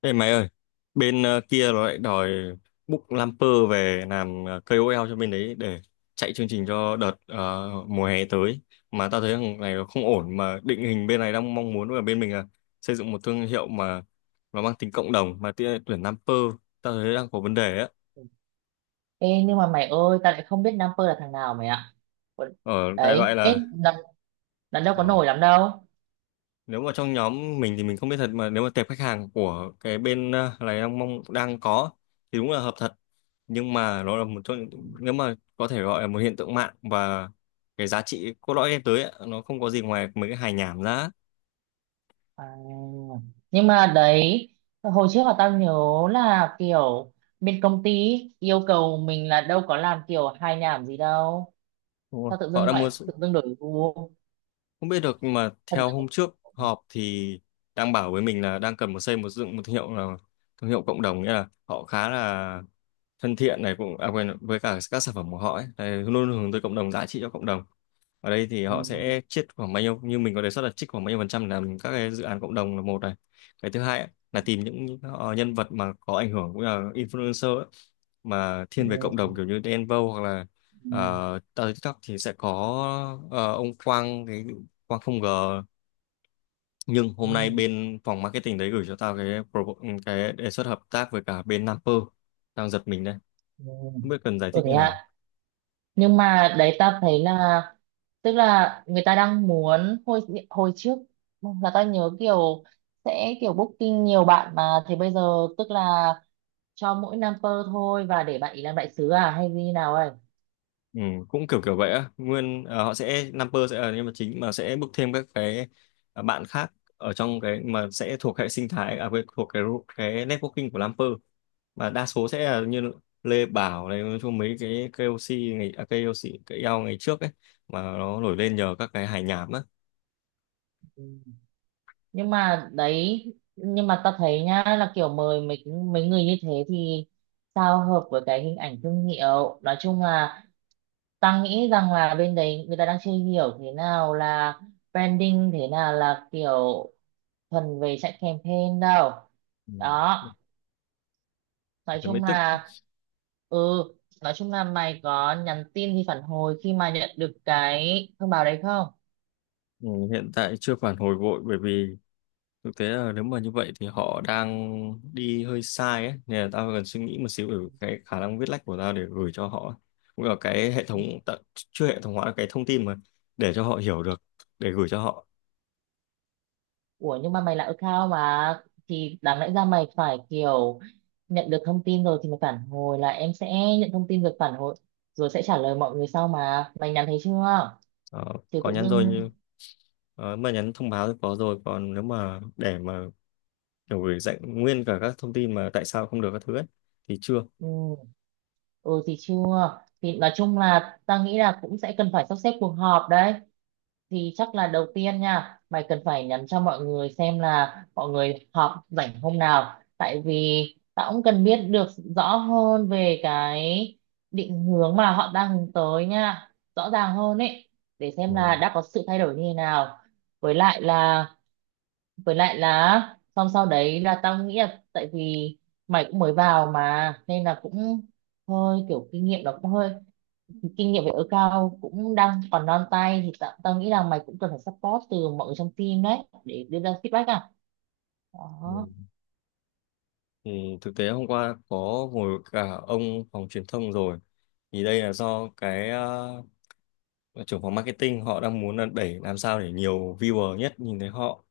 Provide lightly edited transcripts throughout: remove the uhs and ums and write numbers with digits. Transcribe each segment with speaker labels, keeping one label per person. Speaker 1: Ê mày ơi, bên kia nó lại đòi book Lamper về làm KOL cho bên đấy để chạy chương trình cho đợt mùa hè tới. Mà tao thấy thằng này nó không ổn, mà định hình bên này đang mong muốn ở bên mình là xây dựng một thương hiệu mà nó mang tính cộng đồng, mà tuyển Lamper tao thấy đang có vấn đề á.
Speaker 2: Ê, nhưng mà mày ơi, tao lại không biết Nam Pơ là thằng nào mày ạ. Ủa,
Speaker 1: Ở, đại loại
Speaker 2: đấy ê,
Speaker 1: là
Speaker 2: lần lần đâu có
Speaker 1: ờ,
Speaker 2: nổi lắm đâu.
Speaker 1: nếu mà trong nhóm mình thì mình không biết thật, mà nếu mà tệp khách hàng của cái bên này đang mong đang có thì đúng là hợp thật. Nhưng mà nó là nếu mà có thể gọi là một hiện tượng mạng, và cái giá trị cốt lõi đem tới ấy, nó không có gì ngoài mấy cái hài nhảm ra.
Speaker 2: À, nhưng mà đấy, hồi trước là tao nhớ là kiểu bên công ty yêu cầu mình là đâu có làm kiểu hài nhảm gì đâu.
Speaker 1: Đúng rồi,
Speaker 2: Tao tự
Speaker 1: họ
Speaker 2: dưng
Speaker 1: đang
Speaker 2: lại
Speaker 1: mua.
Speaker 2: tự dưng đổi gu,
Speaker 1: Không biết được, nhưng mà
Speaker 2: thật
Speaker 1: theo
Speaker 2: là-
Speaker 1: hôm trước họp thì đang bảo với mình là đang cần một xây một dựng một thương hiệu, là thương hiệu cộng đồng, nghĩa là họ khá là thân thiện này cũng à, quên với cả các sản phẩm của họ ấy. Đấy, luôn luôn hướng tới cộng đồng, giá trị cho cộng đồng. Ở đây thì
Speaker 2: ừ,
Speaker 1: họ sẽ chiết khoảng bao nhiêu, như mình có đề xuất là chiết khoảng bao nhiêu phần trăm để làm các cái dự án cộng đồng là một này. Cái thứ hai ấy, là tìm nhân vật mà có ảnh hưởng cũng là influencer ấy, mà
Speaker 2: ừ,
Speaker 1: thiên về cộng đồng kiểu như Đen Vâu, hoặc là
Speaker 2: ừ, ừ,
Speaker 1: TikTok thì sẽ có ông Quang, cái Quang không ngờ. Nhưng
Speaker 2: ừ.
Speaker 1: hôm nay bên phòng marketing đấy gửi cho tao cái cái đề xuất hợp tác với cả bên Naper, đang giật mình đây,
Speaker 2: Ừ.
Speaker 1: không biết cần giải
Speaker 2: Ừ,
Speaker 1: thích
Speaker 2: thế
Speaker 1: như nào.
Speaker 2: ạ. Nhưng mà đấy, ta thấy là, tức là người ta đang muốn, hồi hồi trước là ta nhớ kiểu sẽ kiểu booking nhiều bạn, mà thì bây giờ, tức là cho mỗi number thôi và để bạn ý làm đại sứ à hay như nào ấy.
Speaker 1: Ừ, cũng kiểu kiểu vậy á, nguyên họ sẽ Naper sẽ là nhân vật chính, mà sẽ bước thêm các cái bạn khác ở trong cái mà sẽ thuộc hệ sinh thái thuộc cái networking của Naper, mà đa số sẽ là như Lê Bảo này. Nói chung mấy cái KOC ngày KOC cái eo ngày trước ấy, mà nó nổi lên nhờ các cái hài nhảm á.
Speaker 2: Ừ. Nhưng mà đấy, nhưng mà ta thấy nhá, là kiểu mời mấy mấy người như thế thì sao hợp với cái hình ảnh thương hiệu. Nói chung là ta nghĩ rằng là bên đấy người ta đang chưa hiểu thế nào là branding, thế nào là kiểu thuần về chạy campaign đâu.
Speaker 1: Ừ,
Speaker 2: Đó, nói
Speaker 1: thế mới
Speaker 2: chung
Speaker 1: tức.
Speaker 2: là ừ, nói chung là mày có nhắn tin thì phản hồi khi mà nhận được cái thông báo đấy không?
Speaker 1: Ừ, hiện tại chưa phản hồi vội, bởi vì thực tế là nếu mà như vậy thì họ đang đi hơi sai ấy, nên là tao cần suy nghĩ một xíu về cái khả năng viết lách của tao để gửi cho họ, cũng là cái hệ thống chưa hệ thống hóa cái thông tin, mà để cho họ hiểu được, để gửi cho họ.
Speaker 2: Ủa nhưng mà mày là account mà, thì đáng lẽ ra mày phải kiểu nhận được thông tin rồi thì mày phản hồi là em sẽ nhận thông tin rồi phản hồi, rồi sẽ trả lời mọi người sau, mà mày nhắn thấy chưa?
Speaker 1: Ờ,
Speaker 2: Chứ
Speaker 1: có
Speaker 2: tự
Speaker 1: nhắn rồi
Speaker 2: dưng,
Speaker 1: như mà nhắn thông báo thì có rồi, còn nếu mà để mà kiểu gửi dạy nguyên cả các thông tin mà tại sao không được các thứ ấy, thì chưa.
Speaker 2: ừ, ừ thì chưa thì nói chung là ta nghĩ là cũng sẽ cần phải sắp xếp cuộc họp đấy. Thì chắc là đầu tiên nha, mày cần phải nhắn cho mọi người xem là mọi người họp rảnh hôm nào, tại vì tao cũng cần biết được rõ hơn về cái định hướng mà họ đang hướng tới nha, rõ ràng hơn ấy, để xem là
Speaker 1: Ừ.
Speaker 2: đã có sự thay đổi như thế nào. Với lại là với lại là xong sau đấy là tao nghĩ là, tại vì mày cũng mới vào mà nên là cũng hơi kiểu kinh nghiệm nó cũng hơi, kinh nghiệm về ở cao cũng đang còn non tay, thì tao nghĩ là mày cũng cần phải support từ mọi người trong team đấy để đưa ra feedback à.
Speaker 1: Ừ.
Speaker 2: Đó.
Speaker 1: Ừ, thực tế hôm qua có ngồi với cả ông phòng truyền thông rồi, thì đây là do cái trưởng phòng marketing họ đang muốn là đẩy làm sao để nhiều viewer nhất nhìn thấy họ.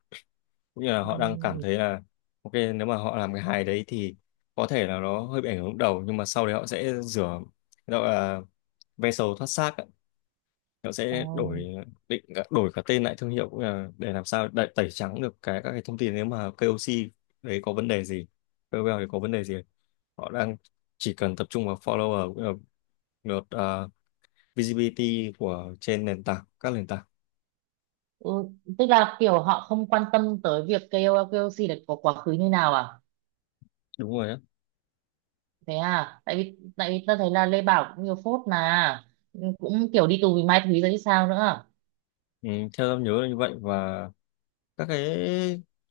Speaker 1: Cũng như là họ đang cảm
Speaker 2: Ừ.
Speaker 1: thấy là ok, nếu mà họ làm cái hài đấy thì có thể là nó hơi bị ảnh hưởng lúc đầu, nhưng mà sau đấy họ sẽ rửa, gọi là ve sầu thoát xác. Nó
Speaker 2: Ờ.
Speaker 1: sẽ đổi đổi cả tên lại thương hiệu, cũng là để làm sao đẩy, tẩy trắng được cái các cái thông tin nếu mà KOC đấy có vấn đề gì, KOL đấy có vấn đề gì. Họ đang chỉ cần tập trung vào follower, cũng là lượt à, visibility của trên nền tảng các nền tảng.
Speaker 2: Ừ. Tức là kiểu họ không quan tâm tới việc KOL KOC là có quá khứ như nào à?
Speaker 1: Đúng rồi á.
Speaker 2: Thế à, tại vì tao thấy là Lê Bảo cũng nhiều phốt mà, cũng kiểu đi tù vì mai thúy rồi chứ sao nữa.
Speaker 1: Ừ, theo em nhớ là như vậy. Và các cái,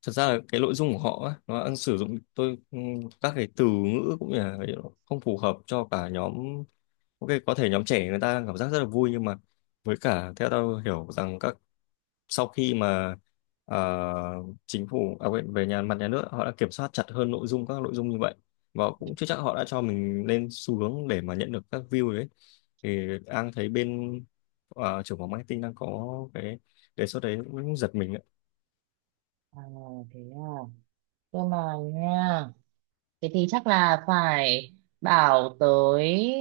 Speaker 1: thật ra là cái nội dung của họ á, nó đang sử dụng tôi các cái từ ngữ cũng như là không phù hợp cho cả nhóm. Ok, có thể nhóm trẻ người ta đang cảm giác rất là vui, nhưng mà với cả theo tôi hiểu rằng các sau khi mà ờ, chính phủ về nhà nước họ đã kiểm soát chặt hơn nội dung các nội dung như vậy, và cũng chưa chắc họ đã cho mình lên xu hướng để mà nhận được các view đấy. Thì đang thấy bên trưởng phòng marketing đang có cái đề xuất đấy cũng giật mình.
Speaker 2: À, thế à. Cơ mà nha, thế thì chắc là phải bảo tới,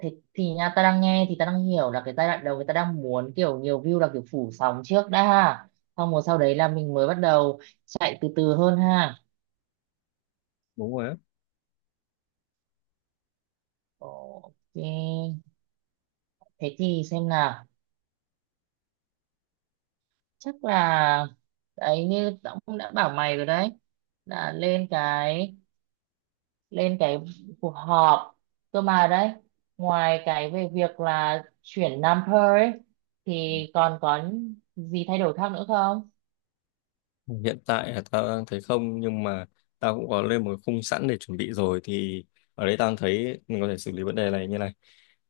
Speaker 2: thì, thì nha, ta đang nghe thì ta đang hiểu là cái giai đoạn đầu người ta đang muốn kiểu nhiều view, là kiểu phủ sóng trước đã ha. Xong rồi sau đấy là mình mới bắt đầu chạy từ từ hơn ha.
Speaker 1: Đúng rồi á.
Speaker 2: Ok. Thế thì xem nào. Chắc là đấy, như ông đã bảo mày rồi đấy. Là lên cái cuộc họp, cơ mà đấy, ngoài cái về việc là chuyển number ấy, thì còn có gì thay đổi khác nữa không?
Speaker 1: Hiện tại là tao đang thấy không, nhưng mà tao cũng có lên một cái khung sẵn để chuẩn bị rồi. Thì ở đây tao thấy mình có thể xử lý vấn đề này như này: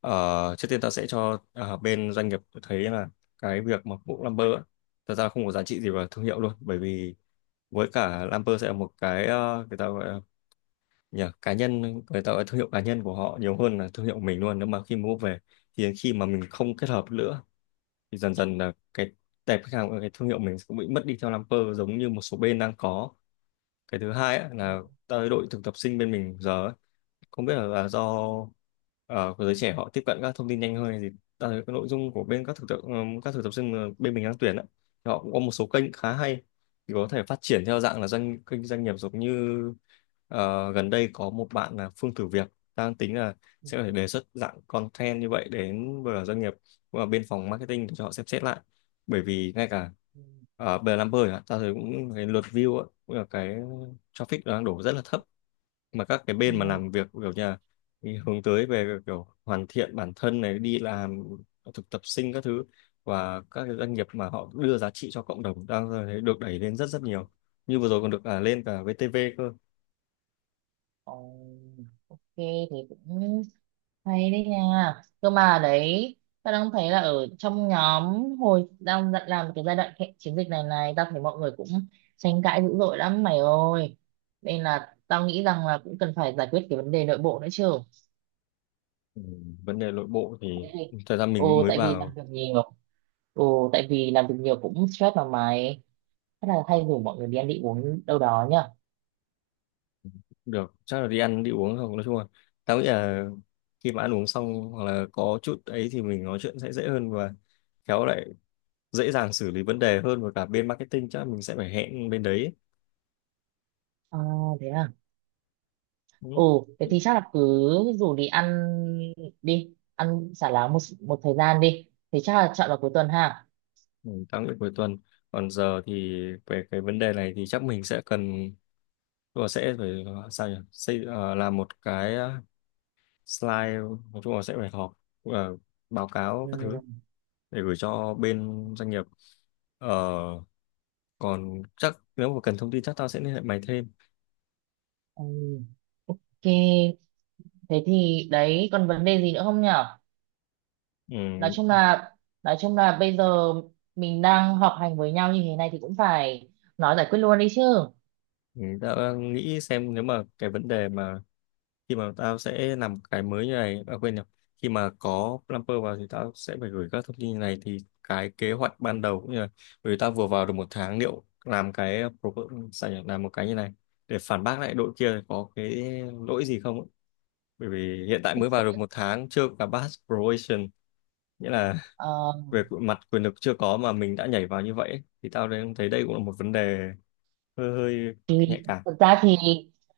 Speaker 1: trước tiên tao sẽ cho bên doanh nghiệp thấy là cái việc mà bộ Lamper á, thật ra không có giá trị gì vào thương hiệu luôn. Bởi vì với cả Lamper sẽ là một cái người ta gọi là, nhỉ, cá nhân, người ta gọi là thương hiệu cá nhân của họ nhiều hơn là thương hiệu của mình luôn. Nếu mà khi mua về thì khi mà mình không kết hợp nữa thì dần dần là cái tệp khách hàng, cái thương hiệu mình cũng bị mất đi theo Lamper, giống như một số bên đang có. Cái thứ hai á, là tới đội thực tập sinh bên mình giờ ấy, không biết là do ờ, của giới trẻ họ tiếp cận các thông tin nhanh hơn hay gì, ta thấy cái nội dung của bên các thực tập sinh mà bên mình đang tuyển á, thì họ cũng có một số kênh khá hay. Thì có thể phát triển theo dạng là kênh doanh nghiệp, giống như gần đây có một bạn là Phương thử việc, đang tính là sẽ có thể đề xuất dạng content như vậy đến với doanh nghiệp và bên phòng marketing để cho họ xem xét lại. Bởi vì ngay cả ở bờ Lamper, ta thấy cũng cái lượt view á, cũng là cái traffic đang đổ rất là thấp. Mà các cái
Speaker 2: Ừ, ừ,
Speaker 1: bên mà
Speaker 2: ừ. Ừ.
Speaker 1: làm việc kiểu nhà hướng tới về kiểu hoàn thiện bản thân này, đi làm thực tập sinh các thứ, và các cái doanh nghiệp mà họ đưa giá trị cho cộng đồng đang thấy được đẩy lên rất rất nhiều, như vừa rồi còn được lên cả VTV cơ.
Speaker 2: Ồ, ok thì cũng hay đấy nha. Cơ mà đấy, ta đang thấy là ở trong nhóm, làm cái chiến dịch này này, tao thấy mọi người cũng tranh cãi dữ dội lắm mày ơi, nên là tao nghĩ rằng là cũng cần phải giải quyết cái vấn đề nội bộ nữa chứ.
Speaker 1: Ừ, vấn đề nội bộ thì
Speaker 2: Cái gì?
Speaker 1: thời gian mình
Speaker 2: Ồ,
Speaker 1: mới
Speaker 2: tại vì làm
Speaker 1: vào
Speaker 2: việc nhiều. Ồ, tại vì làm việc nhiều cũng stress mà mày. Chắc là hay rủ mọi người đi ăn đi uống đâu đó nhá.
Speaker 1: được, chắc là đi ăn đi uống không. Nói chung là tao nghĩ là khi mà ăn uống xong, hoặc là có chút ấy, thì mình nói chuyện sẽ dễ hơn và khéo lại dễ dàng xử lý vấn đề hơn. Và cả bên marketing chắc là mình sẽ phải hẹn bên đấy.
Speaker 2: À, thế à.
Speaker 1: Ừ.
Speaker 2: Ồ, thế thì chắc là cứ rủ đi. Ăn xả láng một thời gian đi. Thế chắc là chọn vào cuối tuần ha.
Speaker 1: Ừ, tăng đến cuối tuần. Còn giờ thì về cái vấn đề này thì chắc mình sẽ cần, tức là sẽ phải sao nhỉ, làm một cái slide, nói chung là sẽ phải họp ờ, báo cáo
Speaker 2: Ừ,
Speaker 1: các thứ để gửi cho bên doanh nghiệp. Ờ, còn chắc nếu mà cần thông tin chắc tao sẽ liên hệ mày thêm.
Speaker 2: ừ, ok. Thế thì đấy, còn vấn đề gì nữa không nhở? Nói
Speaker 1: Ừ,
Speaker 2: chung là nói chung là bây giờ mình đang họp hành với nhau như thế này thì cũng phải nói, giải quyết luôn đi chứ.
Speaker 1: mình đã nghĩ xem nếu mà cái vấn đề mà khi mà tao sẽ làm cái mới như này, à, quên nhầm khi mà có Plumper vào thì tao sẽ phải gửi các thông tin như này. Thì cái kế hoạch ban đầu cũng như là, bởi vì tao vừa vào được một tháng, liệu làm cái sao nhỉ? Làm một cái như này để phản bác lại đội kia có cái lỗi gì không ấy. Bởi vì hiện tại mới vào được một tháng, chưa cả pass probation, nghĩa là
Speaker 2: Ờ
Speaker 1: về mặt quyền lực chưa có mà mình đã nhảy vào như vậy ấy. Thì tao đang thấy đây cũng là một vấn đề hơi hơi nhạy
Speaker 2: thì
Speaker 1: cảm.
Speaker 2: thực ra thì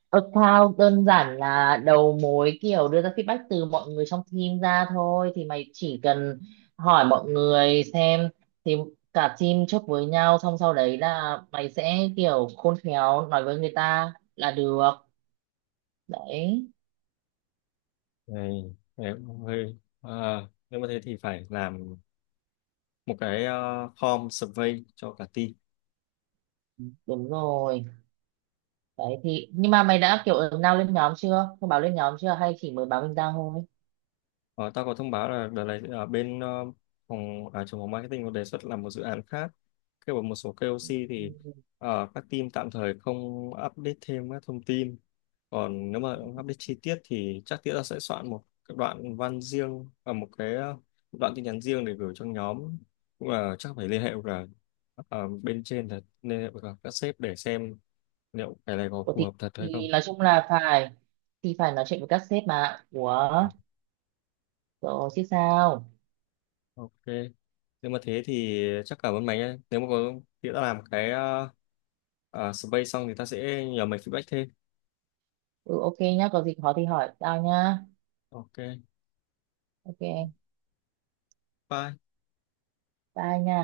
Speaker 2: account đơn giản là đầu mối kiểu đưa ra feedback từ mọi người trong team ra thôi, thì mày chỉ cần hỏi mọi người xem, thì cả team chốt với nhau, xong sau đấy là mày sẽ kiểu khôn khéo nói với người ta là được. Đấy,
Speaker 1: Này, đấy, hơi à, nếu mà thế thì phải làm một cái form survey cho cả team.
Speaker 2: đúng rồi đấy. Thì nhưng mà mày đã kiểu ứng nào lên nhóm chưa, thông báo lên nhóm chưa, hay chỉ mới báo mình ra thôi?
Speaker 1: Ờ, tao có thông báo là đợt này ở bên trưởng phòng marketing có đề xuất làm một dự án khác, kêu bằng một số KOC. Thì
Speaker 2: Ừ.
Speaker 1: các team tạm thời không update thêm các thông tin, còn nếu mà update chi tiết thì chắc tiết là sẽ soạn một cái đoạn văn riêng và một cái đoạn tin nhắn riêng để gửi cho nhóm. Cũng là chắc phải liên hệ với cả bên trên thật, liên hệ với cả các sếp để xem liệu cái này có
Speaker 2: Ủa
Speaker 1: phù
Speaker 2: thì,
Speaker 1: hợp thật hay
Speaker 2: thì
Speaker 1: không.
Speaker 2: nói chung là phải, thì phải nói chuyện với các sếp mà ủa.
Speaker 1: Ờ,
Speaker 2: Rồi chứ sao.
Speaker 1: ok, nếu mà thế thì chắc cảm ơn mày nhé. Nếu mà có khi đã làm cái survey xong thì ta sẽ nhờ mày feedback thêm.
Speaker 2: Ừ ok nhá, có gì khó thì hỏi tao nhá.
Speaker 1: Ok,
Speaker 2: Ok,
Speaker 1: bye.
Speaker 2: bye nha.